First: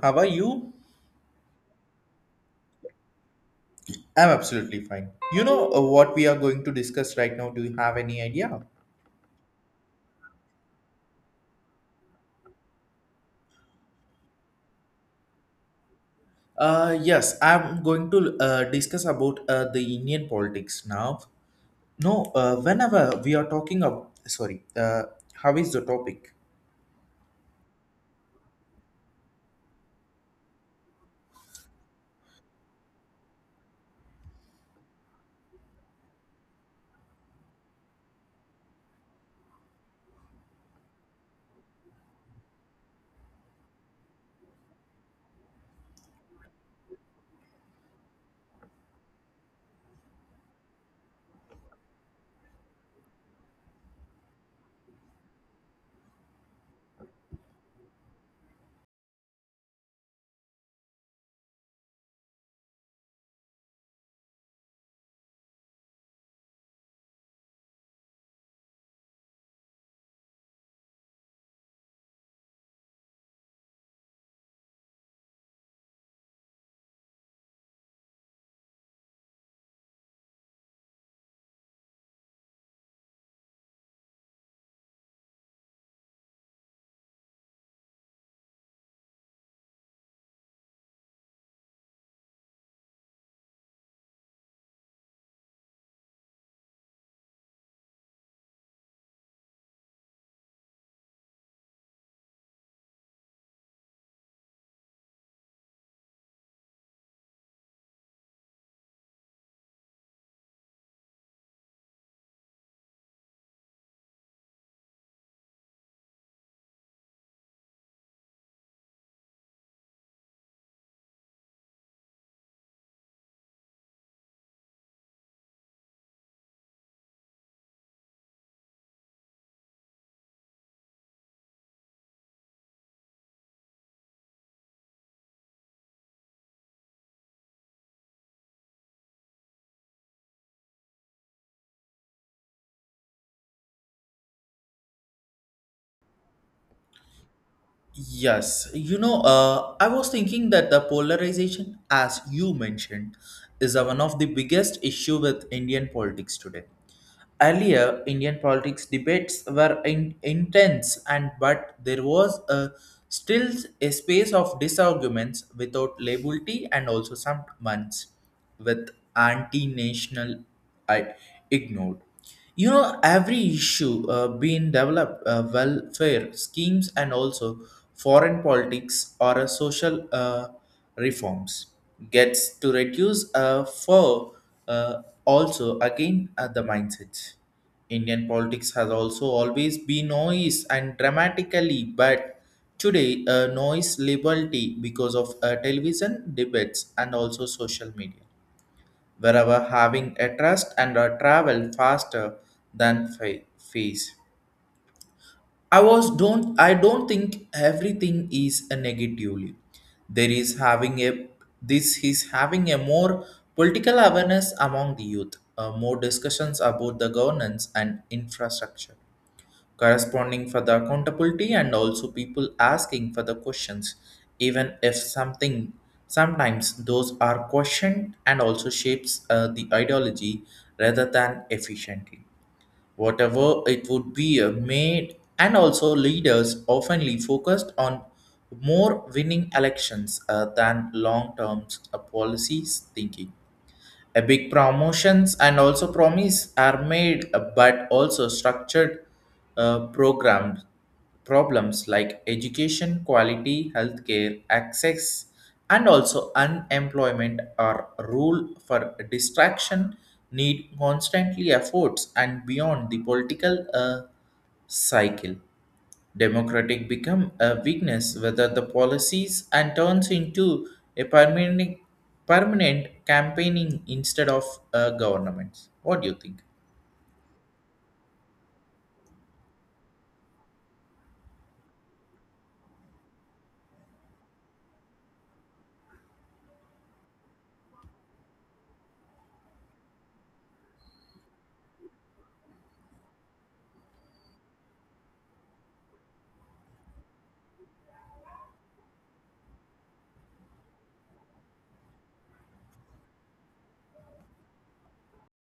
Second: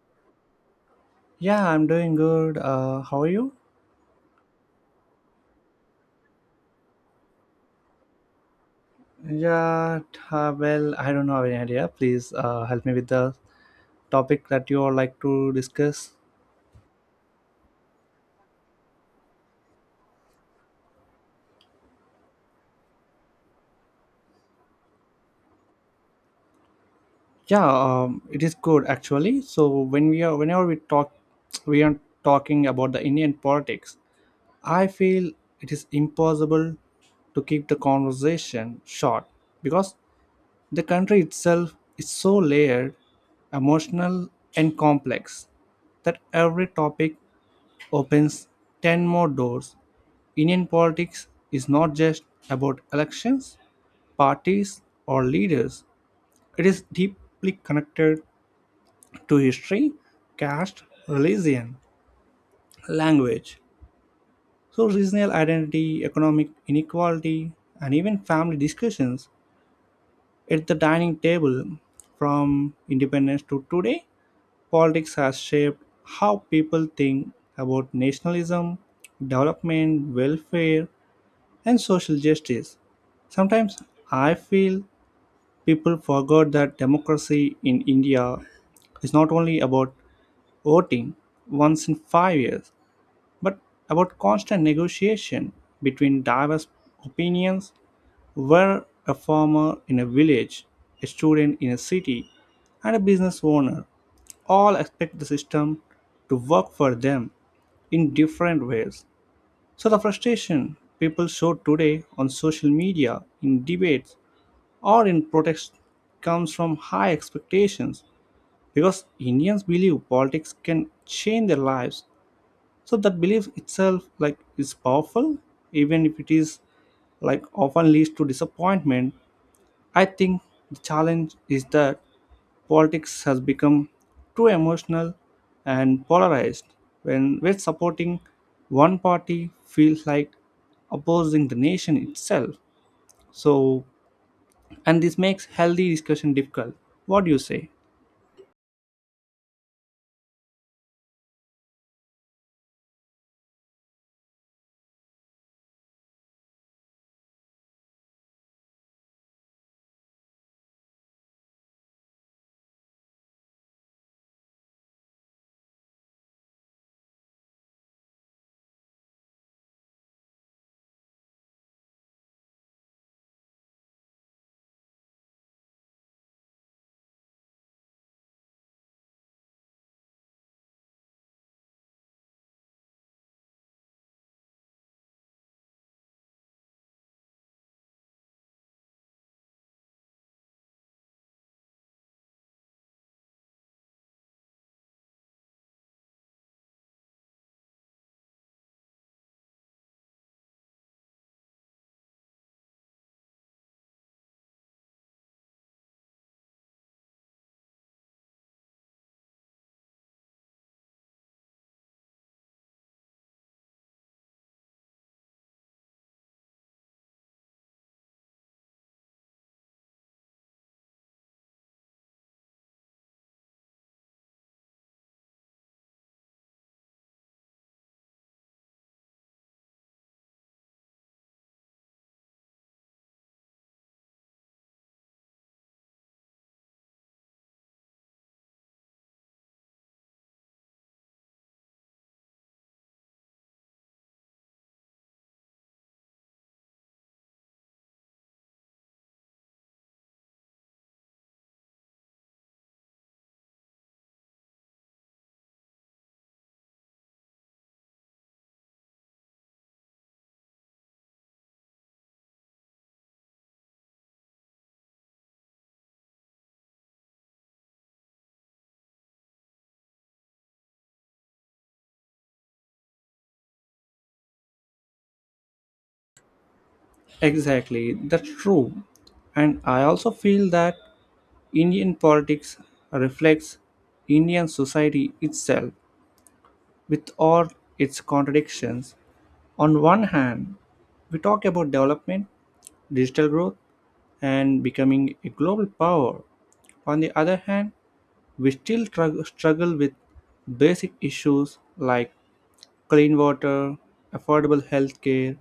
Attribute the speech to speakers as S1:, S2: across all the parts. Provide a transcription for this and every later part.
S1: How are you?
S2: Yeah, I'm doing good. How are you?
S1: I'm absolutely fine. What we are going to discuss right now? Do you have any idea?
S2: Yeah, well, I don't have any idea. Please help me with the topic that you would like to discuss.
S1: Yes, I'm going to discuss about the Indian politics now. No, Whenever we are talking about, sorry, how is the topic?
S2: Yeah, it is good actually. So whenever we talk, we are talking about the Indian politics. I feel it is impossible to keep the conversation short because the country itself is so layered, emotional, and complex that every topic opens 10 more doors. Indian politics is not just about elections, parties, or leaders. It is deeply connected to history, caste, religion, language. So regional identity, economic inequality, and even family discussions at the dining table. From independence to today, politics has shaped how people think about nationalism, development, welfare, and social justice. Sometimes I feel people forgot that democracy in India is not only about voting once in 5 years, but about constant negotiation between diverse opinions, where a farmer in a village, a student in a city, and a business owner all expect the system to work for them in different ways. So the frustration people show today on social media, in debates, or in protests comes from high expectations, because Indians believe politics can change their lives. So that belief itself like is powerful, even if it is like often leads to disappointment. I think the challenge is that politics has become too emotional and polarized, when supporting one party feels like opposing the nation itself. So and this makes healthy discussion difficult. What do you say?
S1: Yes, I was thinking that the polarization, as you mentioned, is one of the biggest issue with Indian politics today. Earlier, Indian politics debates were intense, and but there was a still a space of disarguments without liability, and also some months with anti-national I ignored. You know, every issue being developed, welfare schemes, and also foreign politics or a social reforms gets to reduce for also, again, at the mindset. Indian politics has also always been noise and dramatically, but today, noise liberty because of television debates and also social media, wherever having a trust and a travel faster than face. I don't think everything is a negatively. There is having a This is having a more political awareness among the youth, more discussions about the governance and infrastructure, corresponding for the accountability and also people asking for the questions, even if something sometimes those are questioned and also shapes the ideology rather than efficiently whatever it would be made. And also leaders oftenly focused on more winning elections than long term policies thinking. A big promotions and also promise are made, but also structured programmed problems like education, quality, healthcare, access, and also unemployment are rule for distraction need constantly efforts and beyond the political cycle. Democratic become a weakness whether the policies and turns into a permanent campaigning instead of a government. What do you think?
S2: Exactly, that's true. And I also feel that Indian politics reflects Indian society itself, with all its contradictions. On one hand, we talk about development, digital growth, and becoming a global power. On the other hand, we still struggle with basic issues like clean water, affordable healthcare,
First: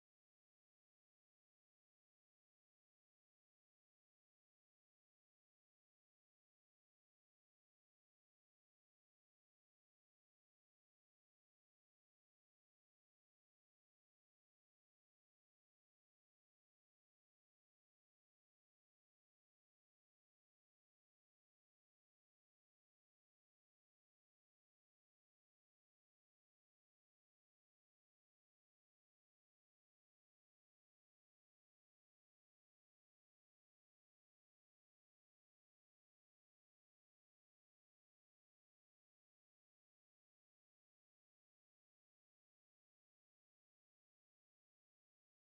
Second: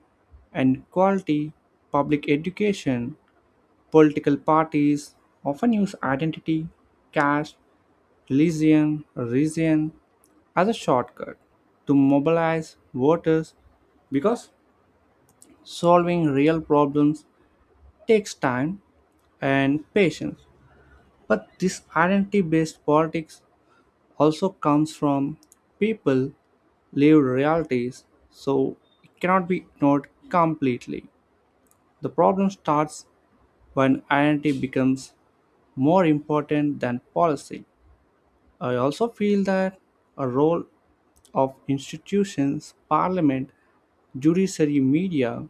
S2: and quality public education. Political parties often use identity, caste, religion, region as a shortcut to mobilize voters, because solving real problems takes time and patience, but this identity based politics also comes from people lived realities, so it cannot be ignored completely. The problem starts when identity becomes more important than policy. I also feel that a role of institutions, parliament, judiciary, media,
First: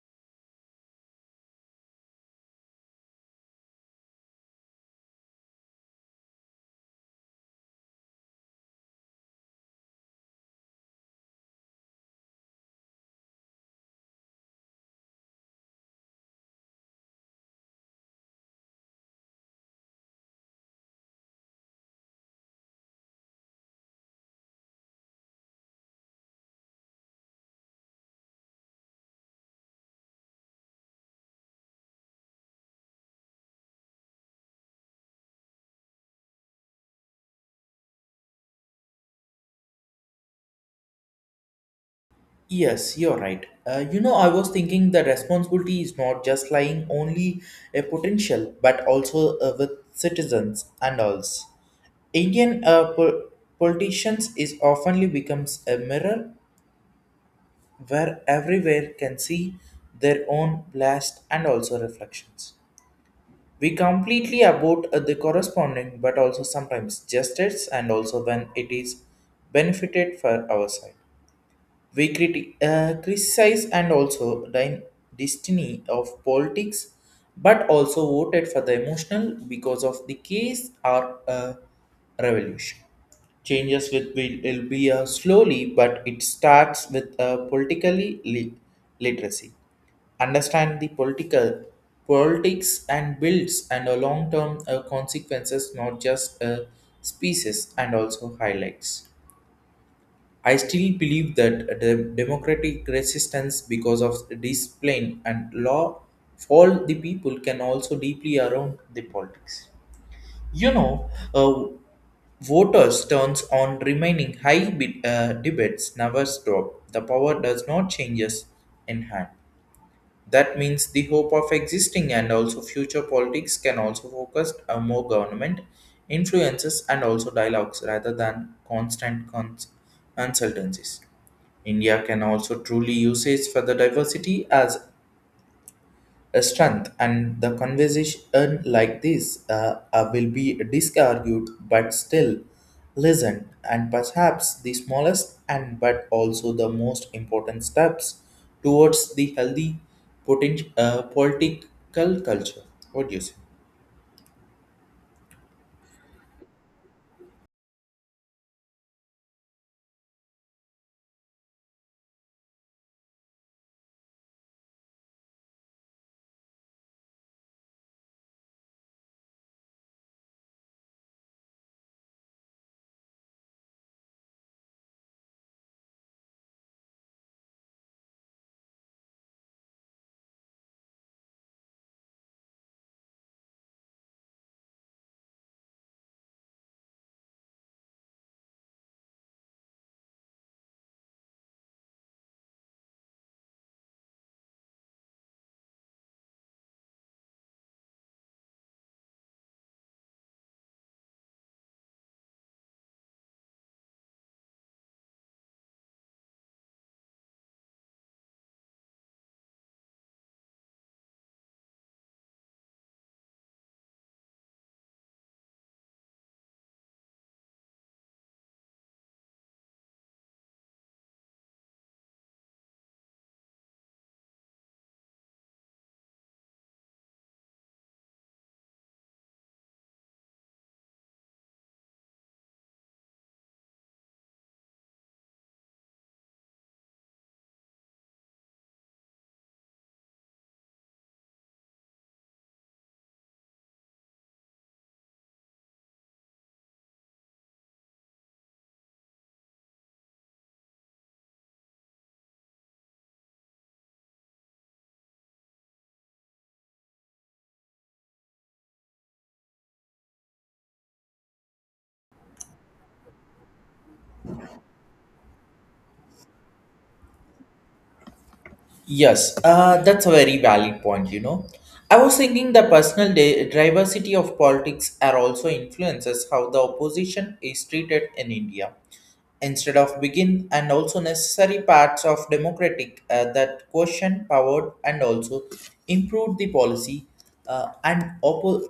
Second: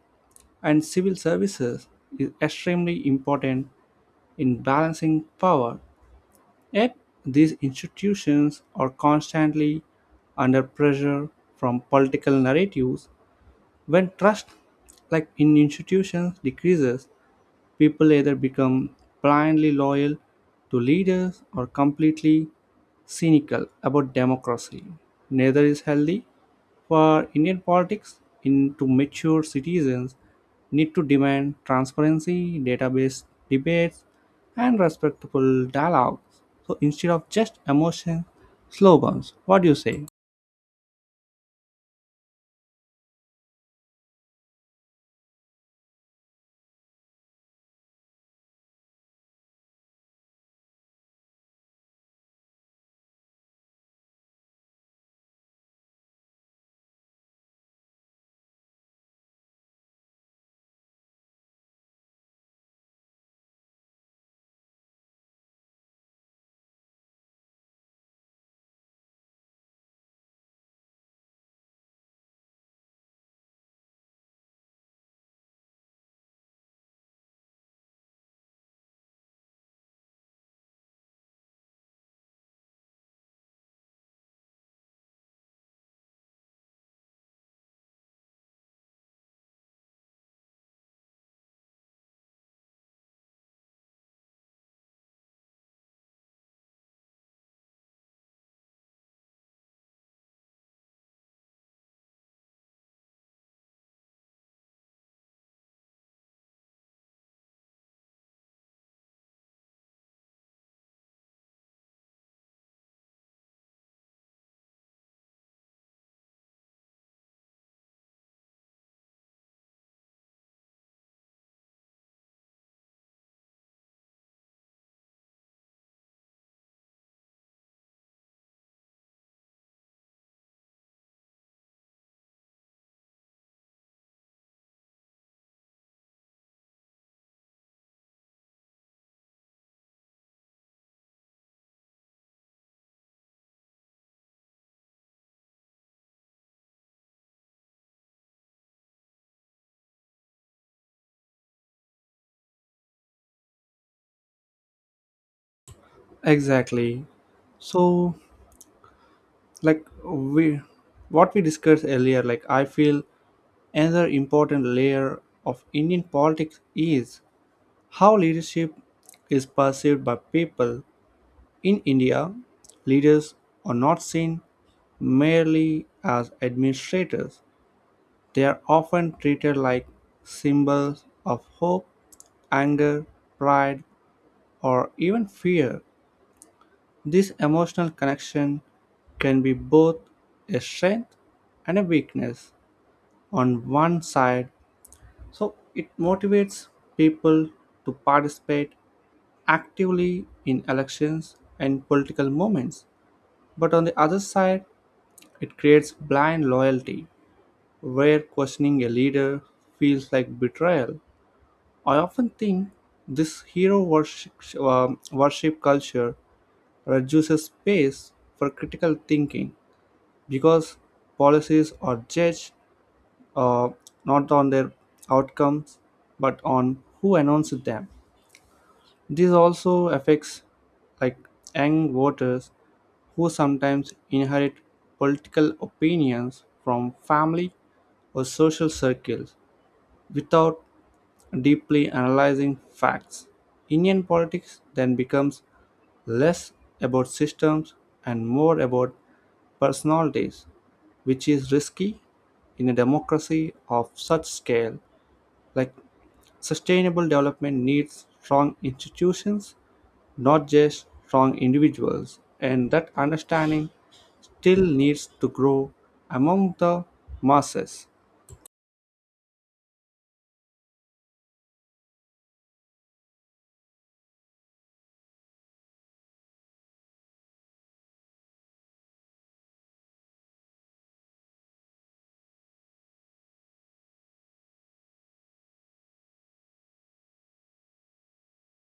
S2: and civil services is extremely important in balancing power, yet these institutions are constantly under pressure from political narratives. When trust, like in institutions, decreases, people either become blindly loyal to leaders or completely cynical about democracy. Neither is healthy. For Indian politics, into mature citizens need to demand transparency, database debates, and respectful dialogue. So instead of just emotion slogans, what do you say?
S1: Yes, you're right. You know, I was thinking the responsibility is not just lying only a potential, but also with citizens and alls. Indian politicians is oftenly becomes a mirror where everywhere can see their own blast and also reflections. We completely about the corresponding, but also sometimes justice, and also when it is benefited for our side. We criticize and also the destiny of politics, but also voted for the emotional because of the case or a revolution. Changes will be slowly, but it starts with politically literacy understand the political politics and builds and a long-term consequences not just a species and also highlights. I still believe that the democratic resistance because of discipline and law fall the people can also deeply around the politics. You know, uh, voters turns on remaining high bid, debates never stop the power does not changes in hand. That means the hope of existing and also future politics can also focus on more government influences and also dialogues rather than constant consultancies. India can also truly use its further diversity as strength, and the conversation like this will be disargued but still listened, and perhaps the smallest and but also the most important steps towards the healthy political culture. What do you say?
S2: Exactly. So, like we, what we discussed earlier, like I feel another important layer of Indian politics is how leadership is perceived by people. In India, leaders are not seen merely as administrators, they are often treated like symbols of hope, anger, pride, or even fear. This emotional connection can be both a strength and a weakness. On one side, so it motivates people to participate actively in elections and political movements. But on the other side, it creates blind loyalty, where questioning a leader feels like betrayal. I often think this hero worship, worship culture reduces space for critical thinking, because policies are judged uh, not on their outcomes but on who announced them. This also affects like young voters who sometimes inherit political opinions from family or social circles without deeply analyzing facts. Indian politics then becomes less about systems and more about personalities, which is risky in a democracy of such scale. Like sustainable development needs strong institutions, not just strong individuals, and that understanding still needs to grow among the masses.
S1: Yes, that's a very valid point, you know. I was thinking the personal diversity of politics are also influences how the opposition is treated in India. Instead of begin and also necessary parts of democratic that question powered and also improved the policy. And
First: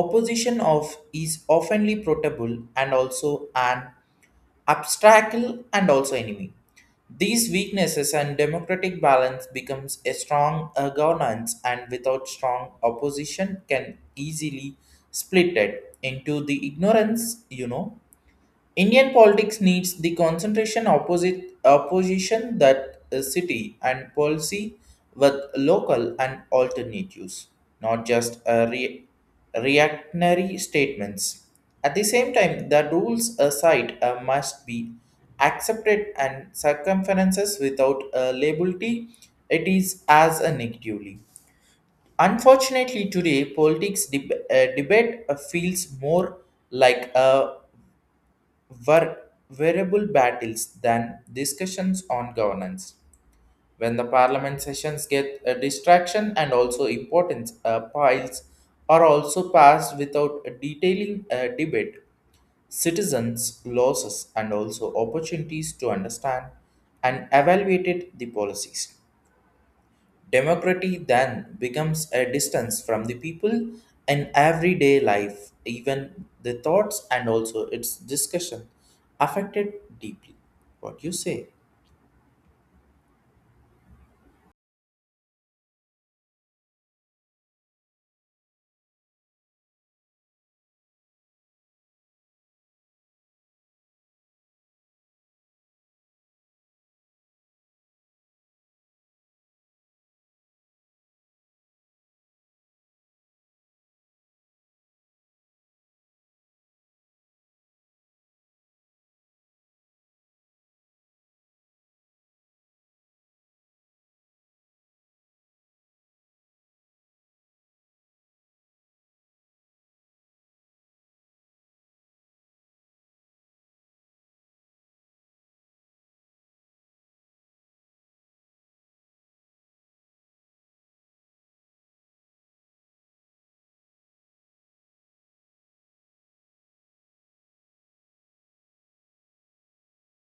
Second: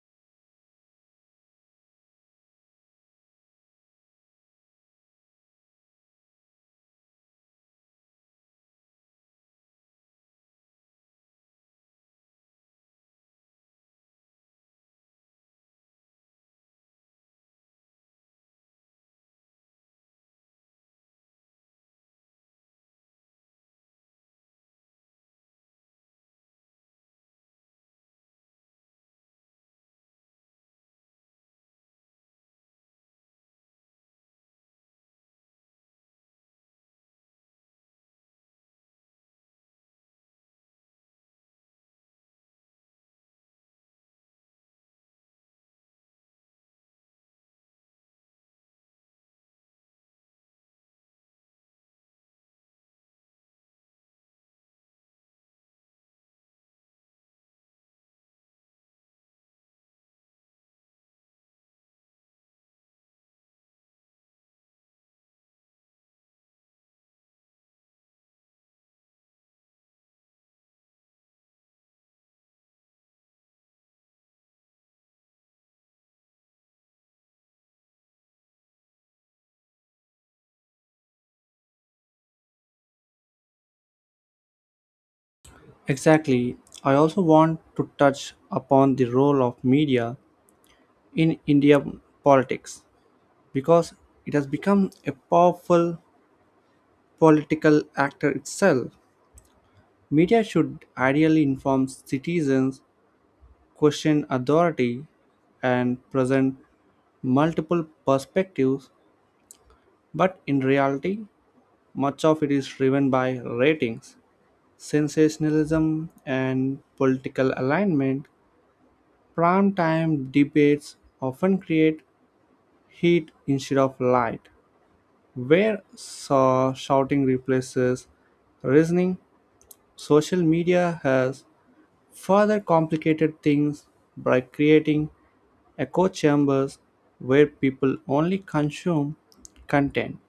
S1: opposition of is oftenly protable and also an obstacle and also enemy. These weaknesses and democratic balance becomes a strong governance, and without strong opposition can easily split it into the ignorance. You know, Indian politics needs the concentration opposite opposition that a city and policy with local and alternatives, not just a reactionary statements. At the same time, the rules aside must be accepted and circumferences without a liability, it is as a negatively. Unfortunately, today politics debate feels more like a were variable battles than discussions on governance. When the parliament sessions get a distraction and also importance piles are also passed without detailing a debate, citizens' losses and also opportunities to understand and evaluate the policies. Democracy then becomes a distance from the people in everyday life, even the thoughts and also its discussion affected deeply. What you say?
S2: Exactly. I also want to touch upon the role of media in Indian politics, because it has become a powerful political actor itself. Media should ideally inform citizens, question authority, and present multiple perspectives, but in reality, much of it is driven by ratings, sensationalism, and political alignment. Primetime debates often create heat instead of light, where shouting replaces reasoning. Social media has further complicated things by creating echo chambers where people only consume content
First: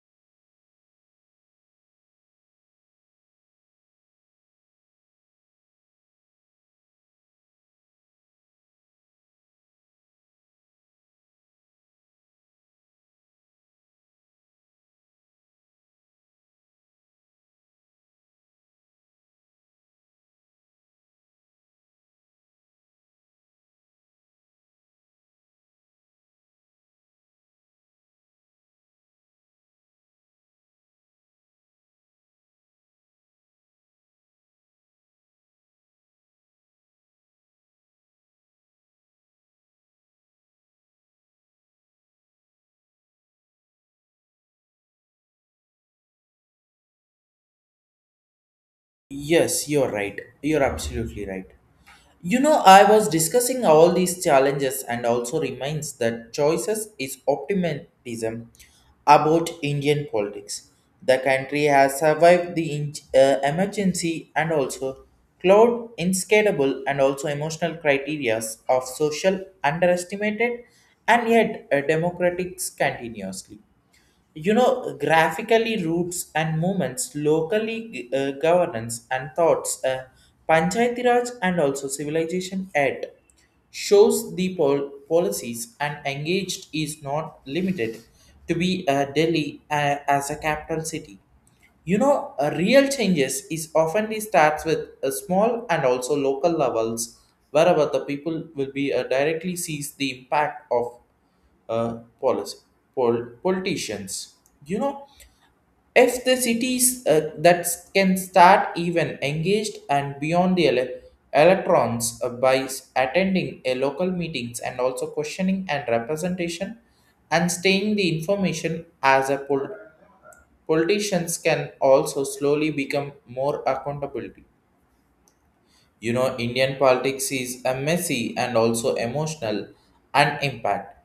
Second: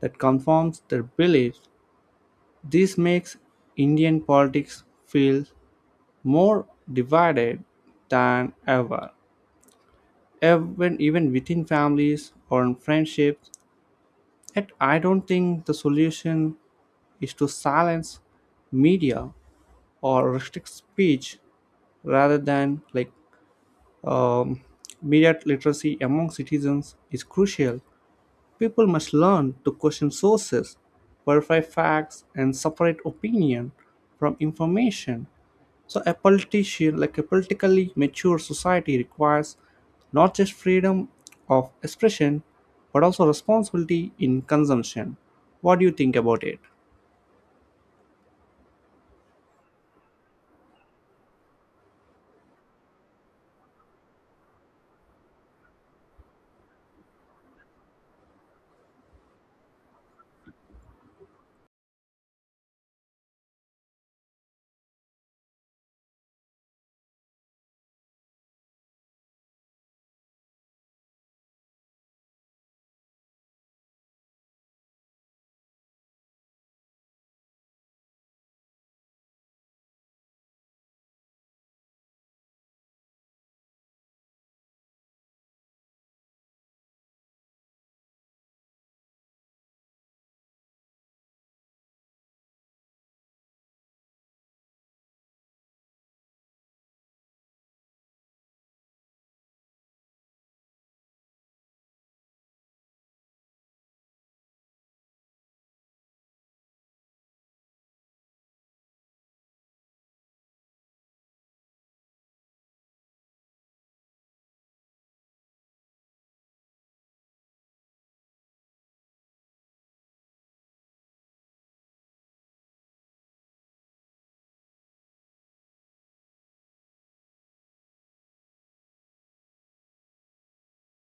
S2: that confirms their beliefs. This makes Indian politics feel more divided than ever, even within families or in friendships. Yet I don't think the solution is to silence media or restrict speech. Rather than like um, media literacy among citizens is crucial. People must learn to question sources, verify facts, and separate opinion from information. So a politician, like a politically mature society, requires not just freedom of expression, but also responsibility in consumption. What do you think about it?
S1: Yes, you're right. You're absolutely right. You know, I was discussing all these challenges and also reminds that choices is optimism about Indian politics. The country has survived the emergency and also cloud inscalable and also emotional criteria of social underestimated, and yet democratics continuously, you know, graphically roots and movements locally governance and thoughts, panchayati raj and also civilization ed shows the policies and engaged is not limited to be Delhi as a capital city. You know, real changes is often it starts with a small and also local levels, wherever the people will be directly sees the impact of policy, politicians. You know, if the cities that can start even engaged and beyond the electrons attending a local meetings and also questioning and representation and staying the information as a politicians can also slowly become more accountability. You know, Indian politics is a messy and also emotional and impact,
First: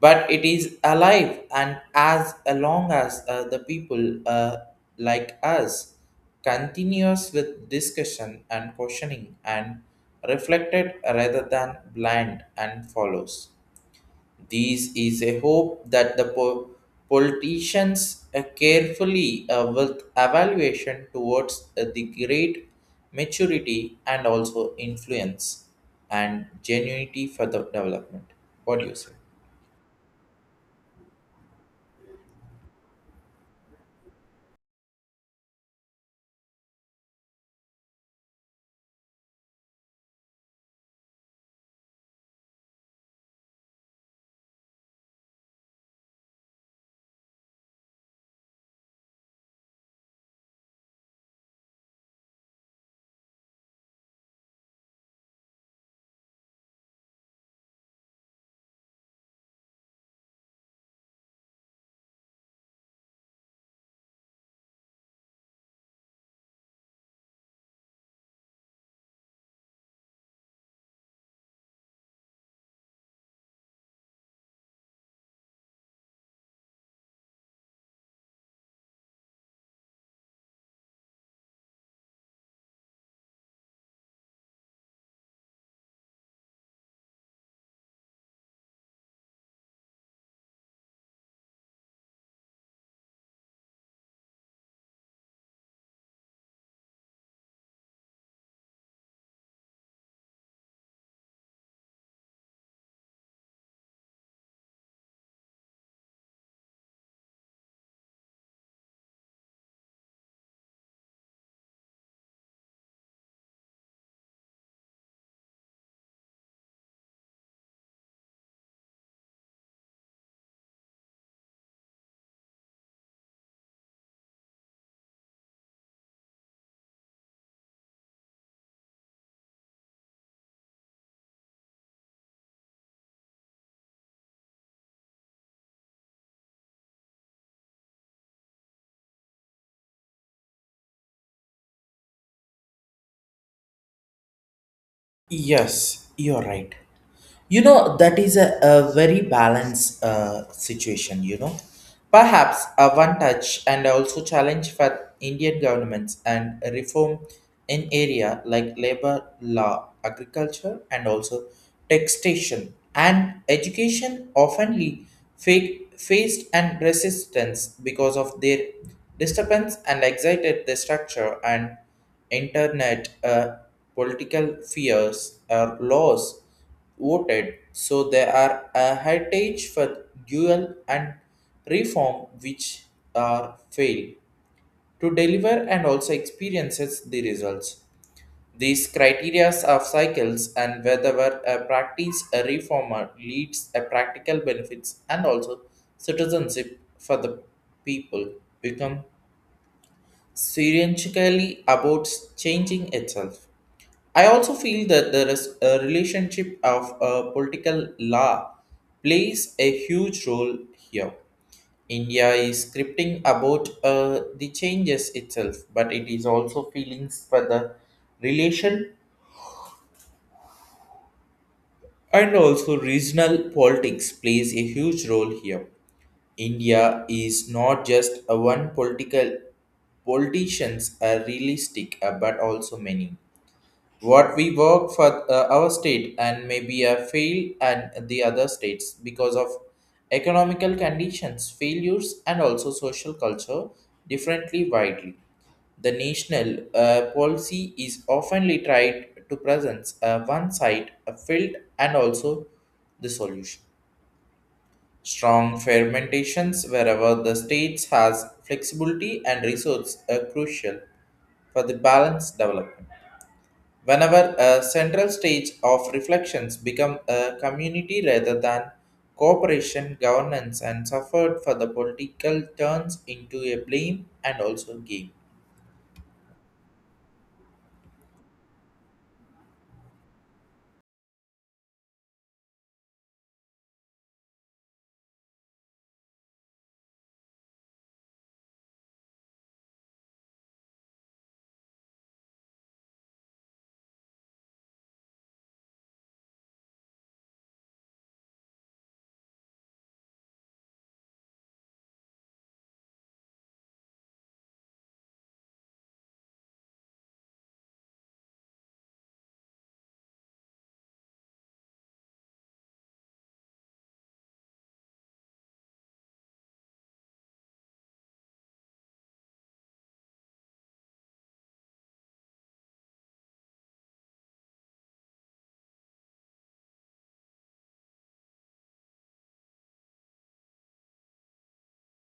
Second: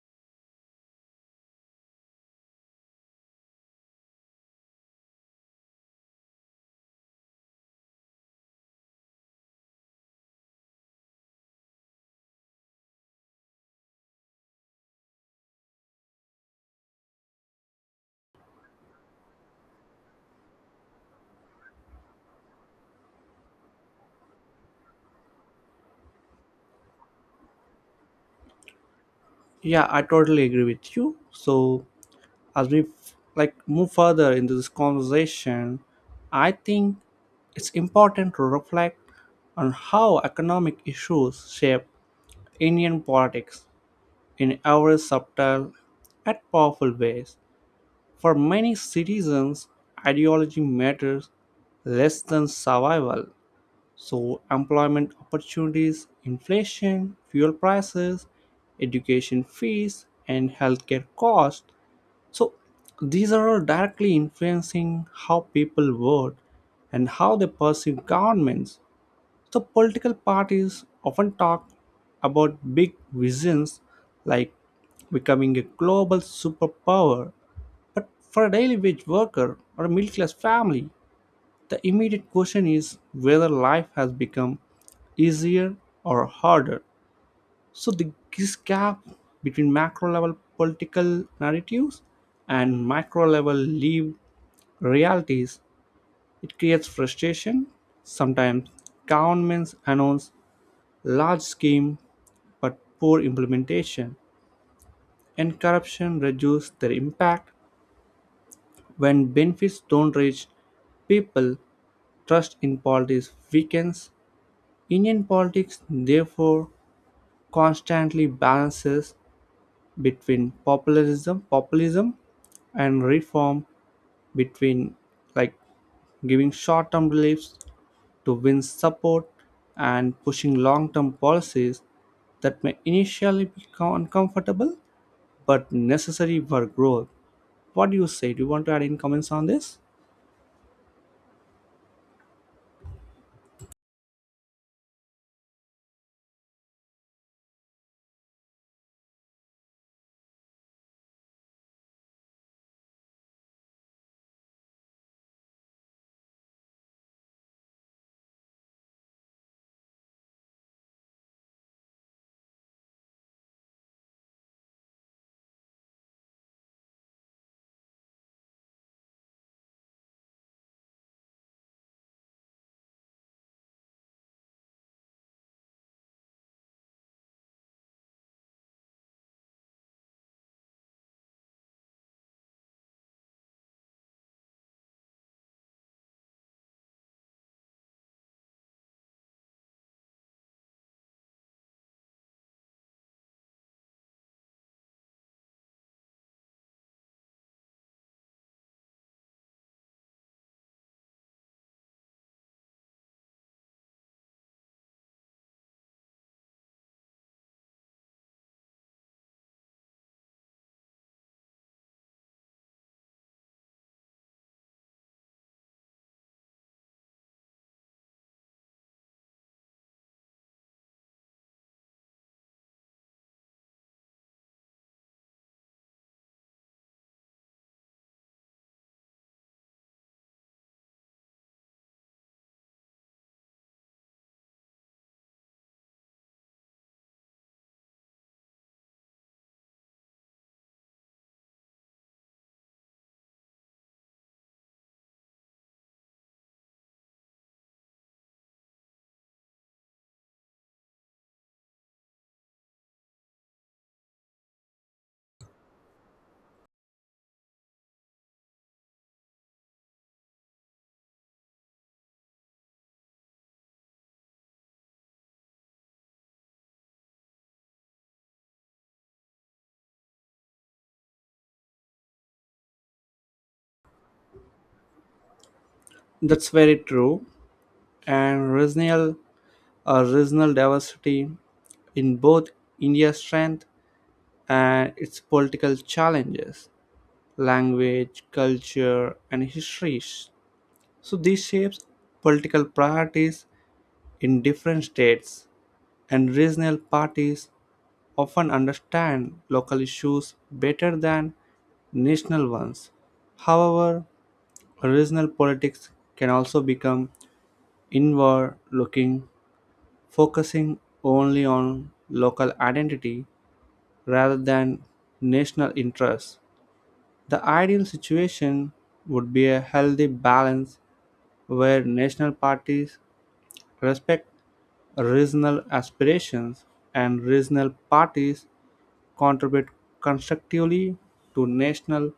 S1: but it is alive. And as long as the people like us continues with discussion and questioning and reflected rather than blind and follows. This is a hope that the politicians carefully with evaluation towards the great maturity and also influence and genuinity for the development. What do you say?
S2: Yeah, I totally agree with you. So as we like move further into this conversation, I think it's important to reflect on how economic issues shape Indian politics in every subtle and powerful ways. For many citizens, ideology matters less than survival. So employment opportunities, inflation, fuel prices, education fees, and healthcare costs. So these are all directly influencing how people vote and how they perceive governments. So political parties often talk about big visions like becoming a global superpower, but for a daily wage worker or a middle class family, the immediate question is whether life has become easier or harder. So, this gap between macro level political narratives and micro level lived realities, it creates frustration. Sometimes governments announce large scheme, but poor implementation and corruption reduce their impact. When benefits don't reach people, trust in politics weakens. Indian politics therefore constantly balances between populism and reform, between like giving short-term reliefs to win support and pushing long-term policies that may initially be uncomfortable but necessary for growth. What do you say? Do you want to add any comments on this?
S1: Yes, you're right. You know, that is a very balanced situation, you know. Perhaps a one touch and also challenge for Indian governments and reform in area like labor law, agriculture and also taxation and education oftenly faced and resistance because of their disturbance and excited the structure and internet political fears or laws voted, so they are a heritage for dual and reform which are failed to deliver and also experiences the results. These criteria of cycles and whether a practice a reformer leads a practical benefits and also citizenship for the people become seriously about changing itself. I also feel that there is a relationship of political law plays a huge role here. India is scripting about the changes itself, but it is also feelings for the relation and also regional politics plays a huge role here. India is not just a one political politicians are realistic, but also many what we work for our state and maybe a fail and the other states because of economical conditions failures and also social culture differently widely. The national policy is oftenly tried to present one side a field and also the solution strong fermentations wherever the states has flexibility and resource are crucial for the balanced development. Whenever a central stage of reflections become a community rather than cooperation, governance and suffered for the political turns into a blame and also game.
S2: That's very true. And regional diversity in both India's strength and its political challenges, language, culture, and histories. So this shapes political priorities in different states, and regional parties often understand local issues better than national ones. However, regional politics can also become inward looking, focusing only on local identity rather than national interests. The ideal situation would be a healthy balance where national parties respect regional aspirations and regional parties contribute constructively to national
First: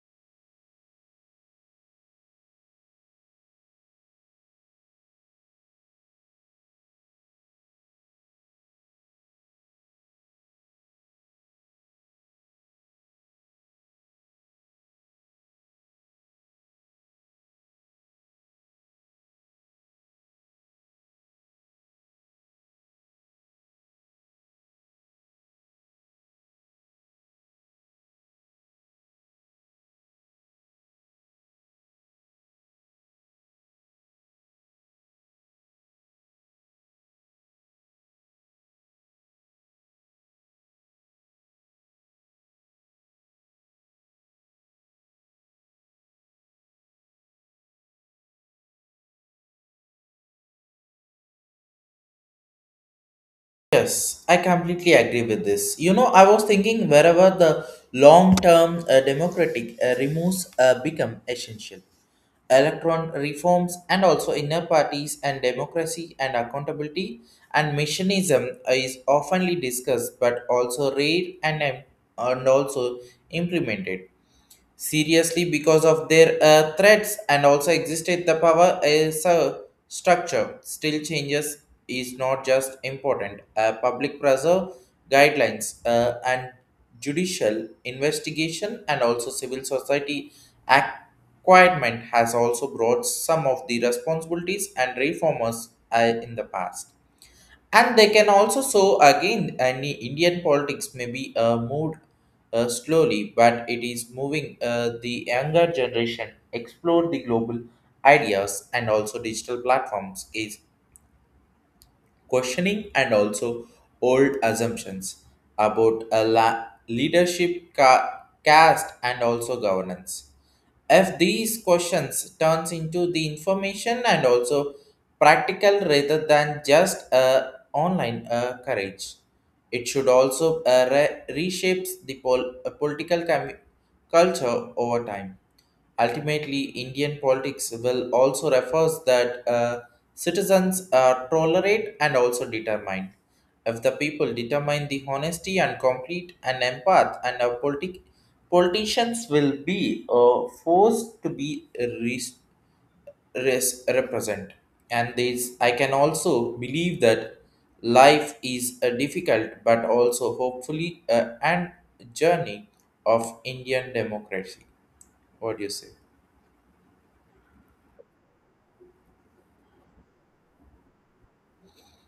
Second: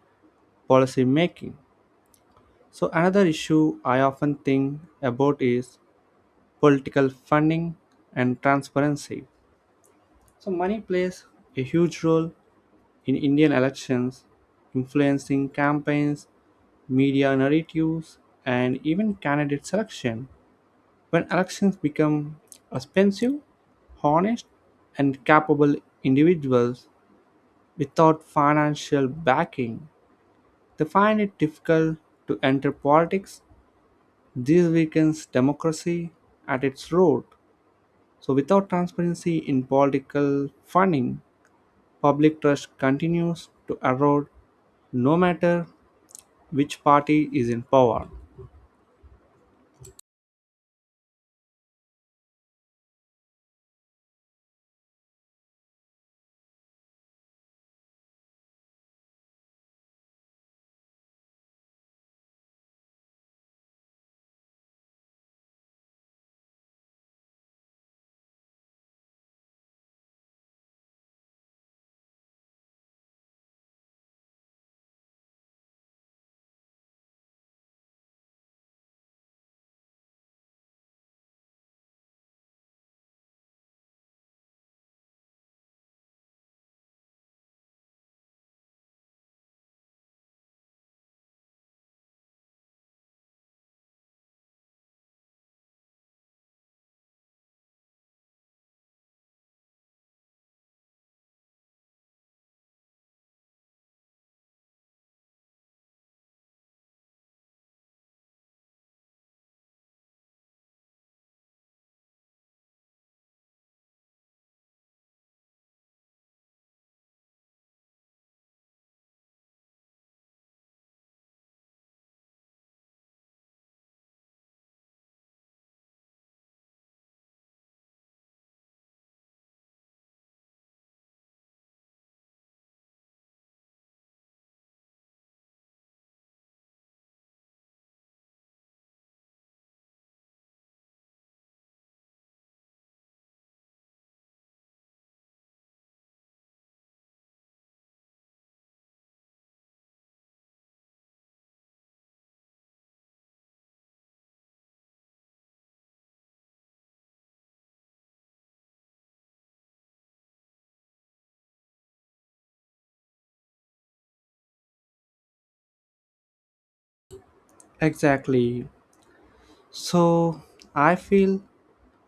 S2: policy making. So another issue I often think about is political funding and transparency. So money plays a huge role in Indian elections, influencing campaigns, media narratives, and even candidate selection. When elections become expensive, honest and capable individuals without financial backing, they find it difficult to enter politics. This weakens democracy at its root. So without transparency in political funding, public trust continues to erode, no matter which party is in power.
S1: Yes, I completely agree with this. You know, I was thinking wherever the long-term democratic removes become essential. Electron reforms and also inner parties and democracy and accountability and missionism is oftenly discussed but also rare and also implemented seriously because of their threats and also existed the power as a structure still changes is not just important public pressure guidelines and judicial investigation and also civil society acquirement has also brought some of the responsibilities and reformers in the past, and they can also show again any Indian politics may be moved slowly, but it is moving. The younger generation explore the global ideas and also digital platforms is questioning and also old assumptions about a leadership caste and also governance. If these questions turns into the information and also practical rather than just online courage, it should also reshapes the political culture over time. Ultimately, Indian politics will also refers that citizens are tolerate and also determined. If the people determine the honesty and complete and empath and a politicians will be forced to be represent. And this I can also believe that life is difficult but also hopefully and journey of Indian democracy. What do you say?
S2: Exactly. So I feel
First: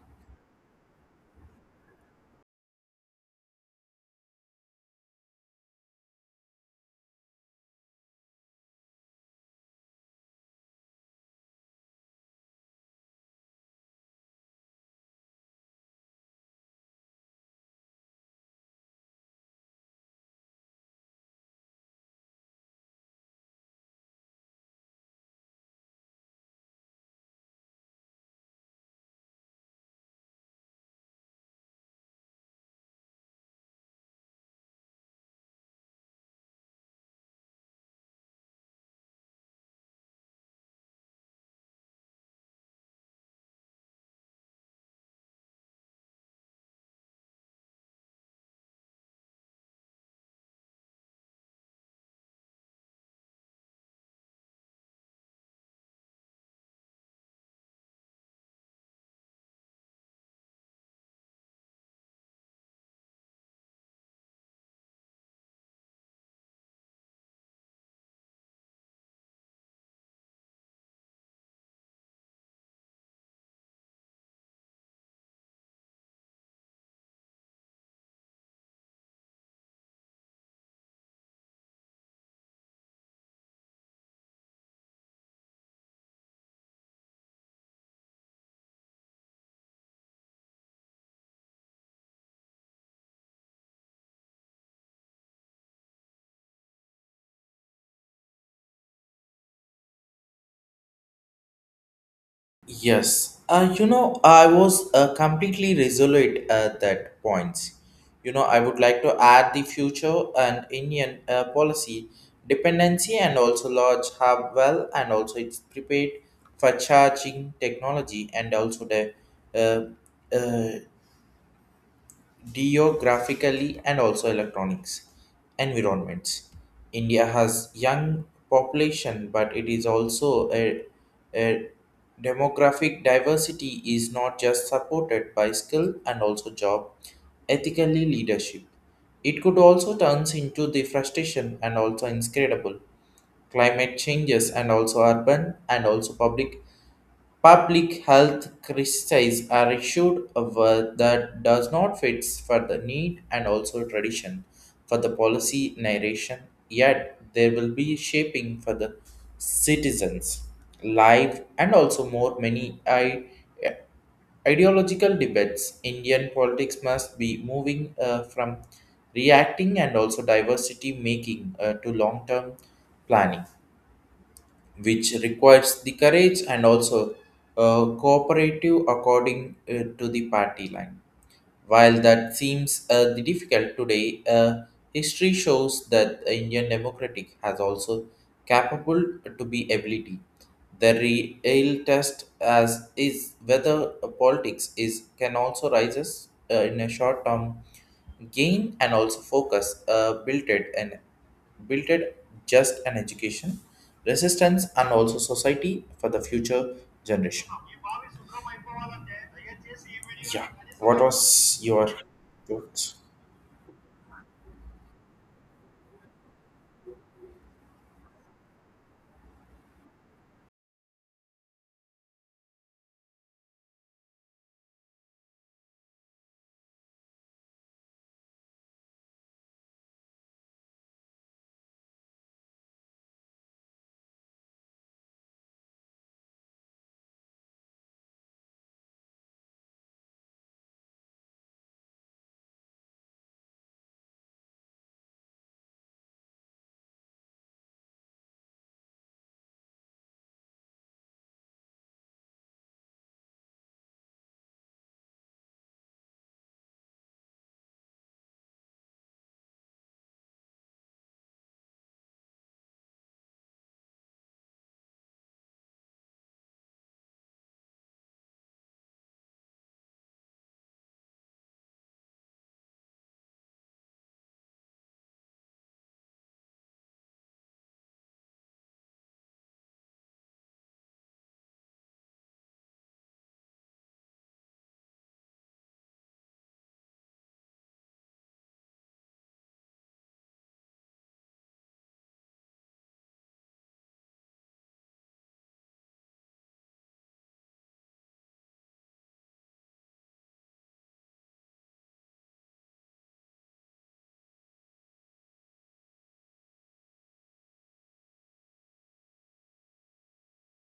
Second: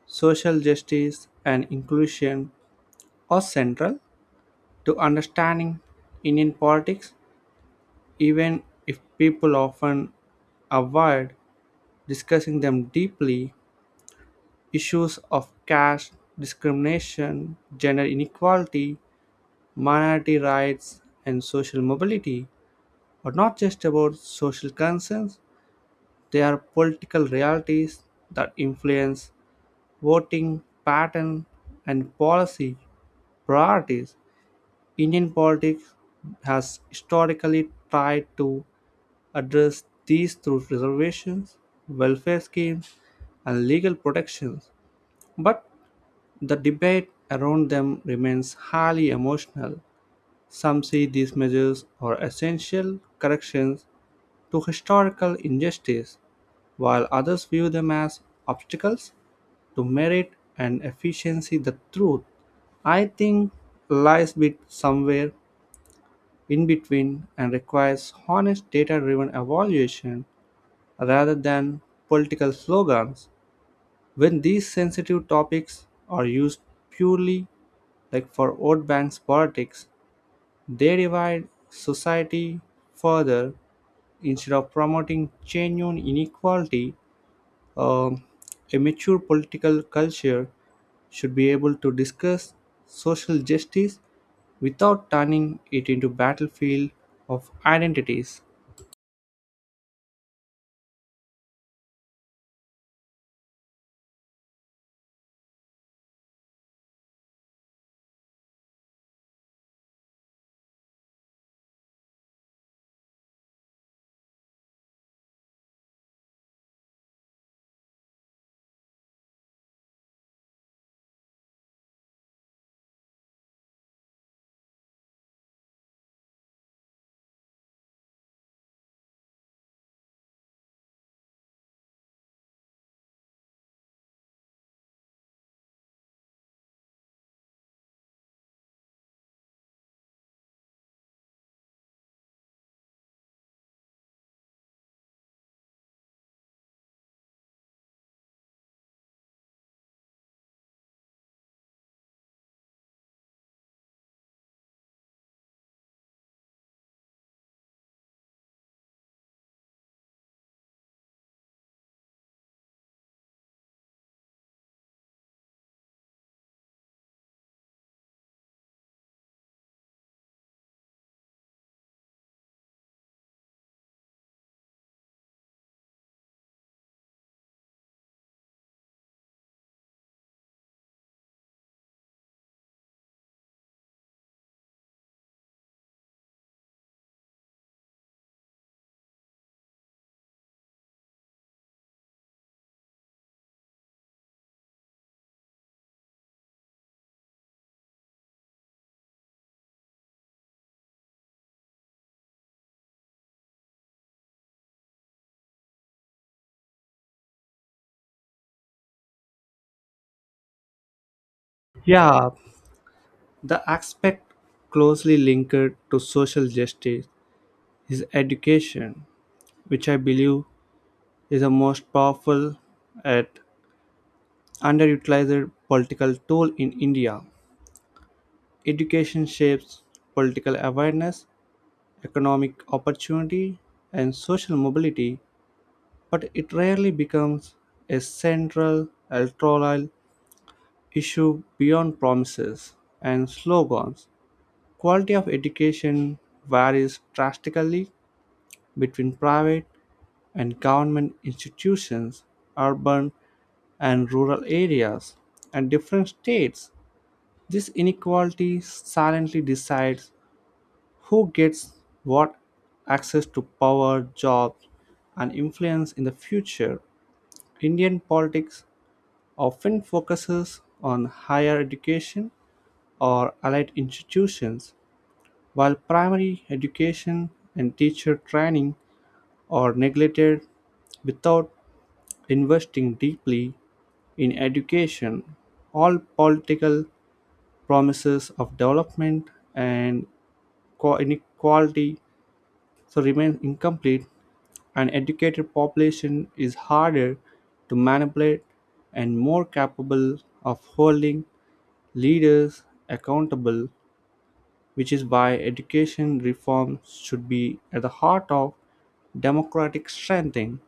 S2: social justice and inclusion are central to understanding Indian politics, even if people often avoid discussing them deeply. Issues of caste discrimination, gender inequality, minority rights, and social mobility are not just about social concerns. They are political realities that influence voting patterns and policy priorities. Indian politics has historically tried to address these through reservations, welfare schemes, and legal protections, but the debate around them remains highly emotional. Some see these measures are essential corrections to historical injustice, while others view them as obstacles to merit and efficiency. The truth, I think, lies bit somewhere in between, and requires honest data driven evaluation rather than political slogans. When these sensitive topics are used purely like for vote banks politics, they divide society further instead of promoting genuine inequality. Um, a mature political culture should be able to discuss social justice without turning it into battlefield of identities.
S1: Yes, you know, I was completely resolute at that point. You know, I would like to add the future and Indian policy dependency and also large hub well and also it's prepared for charging technology and also the uh, uh, geographically and also electronics environments. India has young population, but it is also a demographic diversity is not just supported by skill and also job ethically leadership. It could also turns into the frustration and also inscrutable climate changes and also urban and also public. Public health crises are issued a word that does not fit for the need and also tradition for the policy narration, yet there will be shaping for the citizens' life and also more many ideological debates. Indian politics must be moving from reacting and also diversity making to long-term planning which requires the courage and also cooperative according to the party line. While that seems difficult today, history shows that the Indian democratic has also capable to be ability. The real test as is whether politics is can also rises in a short term gain and also focus built it and built it just an education resistance and also society for the future generation. Yeah. What was your
S2: Yeah,
S1: thought?
S2: the aspect closely linked to social justice is education, which I believe is the most powerful and underutilized political tool in India. Education shapes political awareness, economic opportunity, and social mobility, but it rarely becomes a central electoral issue beyond promises and slogans. Quality of education varies drastically between private and government institutions, urban and rural areas, and different states. This inequality silently decides who gets what access to power, jobs, and influence in the future. Indian politics often focuses on higher education or allied institutions, while primary education and teacher training are neglected. Without investing deeply in education, all political promises of development and inequality so remain incomplete. An educated population is harder to manipulate and more capable of holding leaders accountable, which is why education reform should be at the heart of democratic strengthening.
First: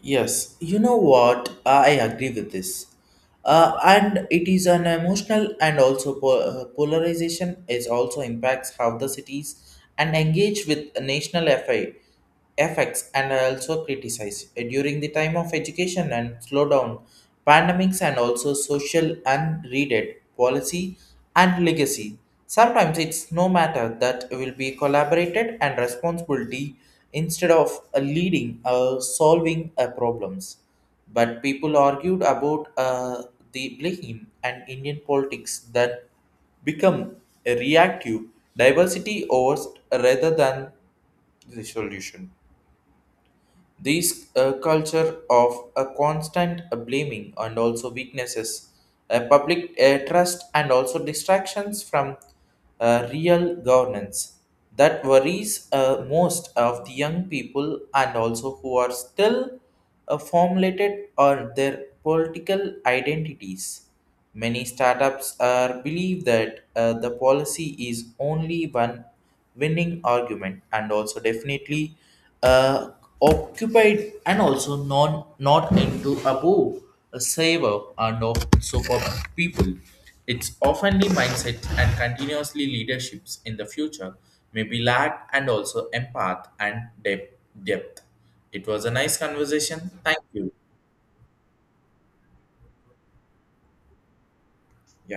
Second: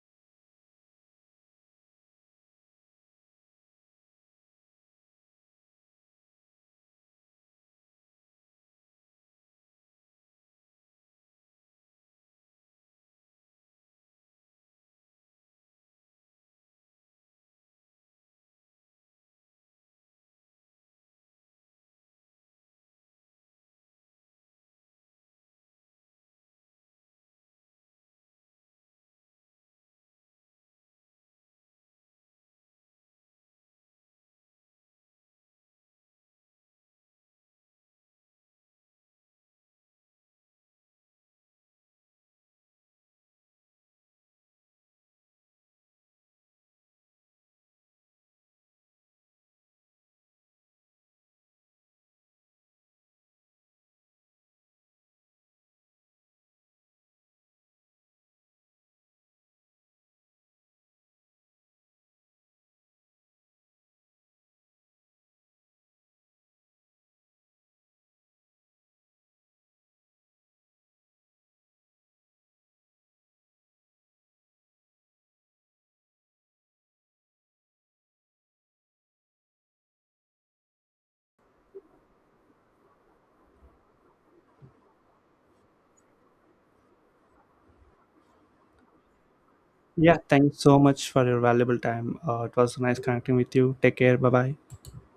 S1: Yes, you know what? I agree with this. And it is an emotional and also polarization is also impacts how the cities and engage with national FI, effects and also criticize during the time of education and slowdown, pandemics and also social unreaded policy and legacy. Sometimes it's no matter that will be collaborated and responsibility instead of leading solving problems, but people argued about the blame and Indian politics that become reactive diversity over rather than the solution. This culture of a constant blaming and also weaknesses, public trust, and also distractions from real governance that worries most of the young people and also who are still formulated on their political identities. Many startups are believe that the policy is only one winning argument and also definitely uh, occupied and also non not into above a saver and also for people. It's oftenly mindset and continuously leaderships in the future may be lack and also empath and depth. depth. It was a nice conversation.
S2: Yeah,
S1: Thank you.
S2: thanks so much for your valuable time. It was nice connecting with you. Take care. Bye bye.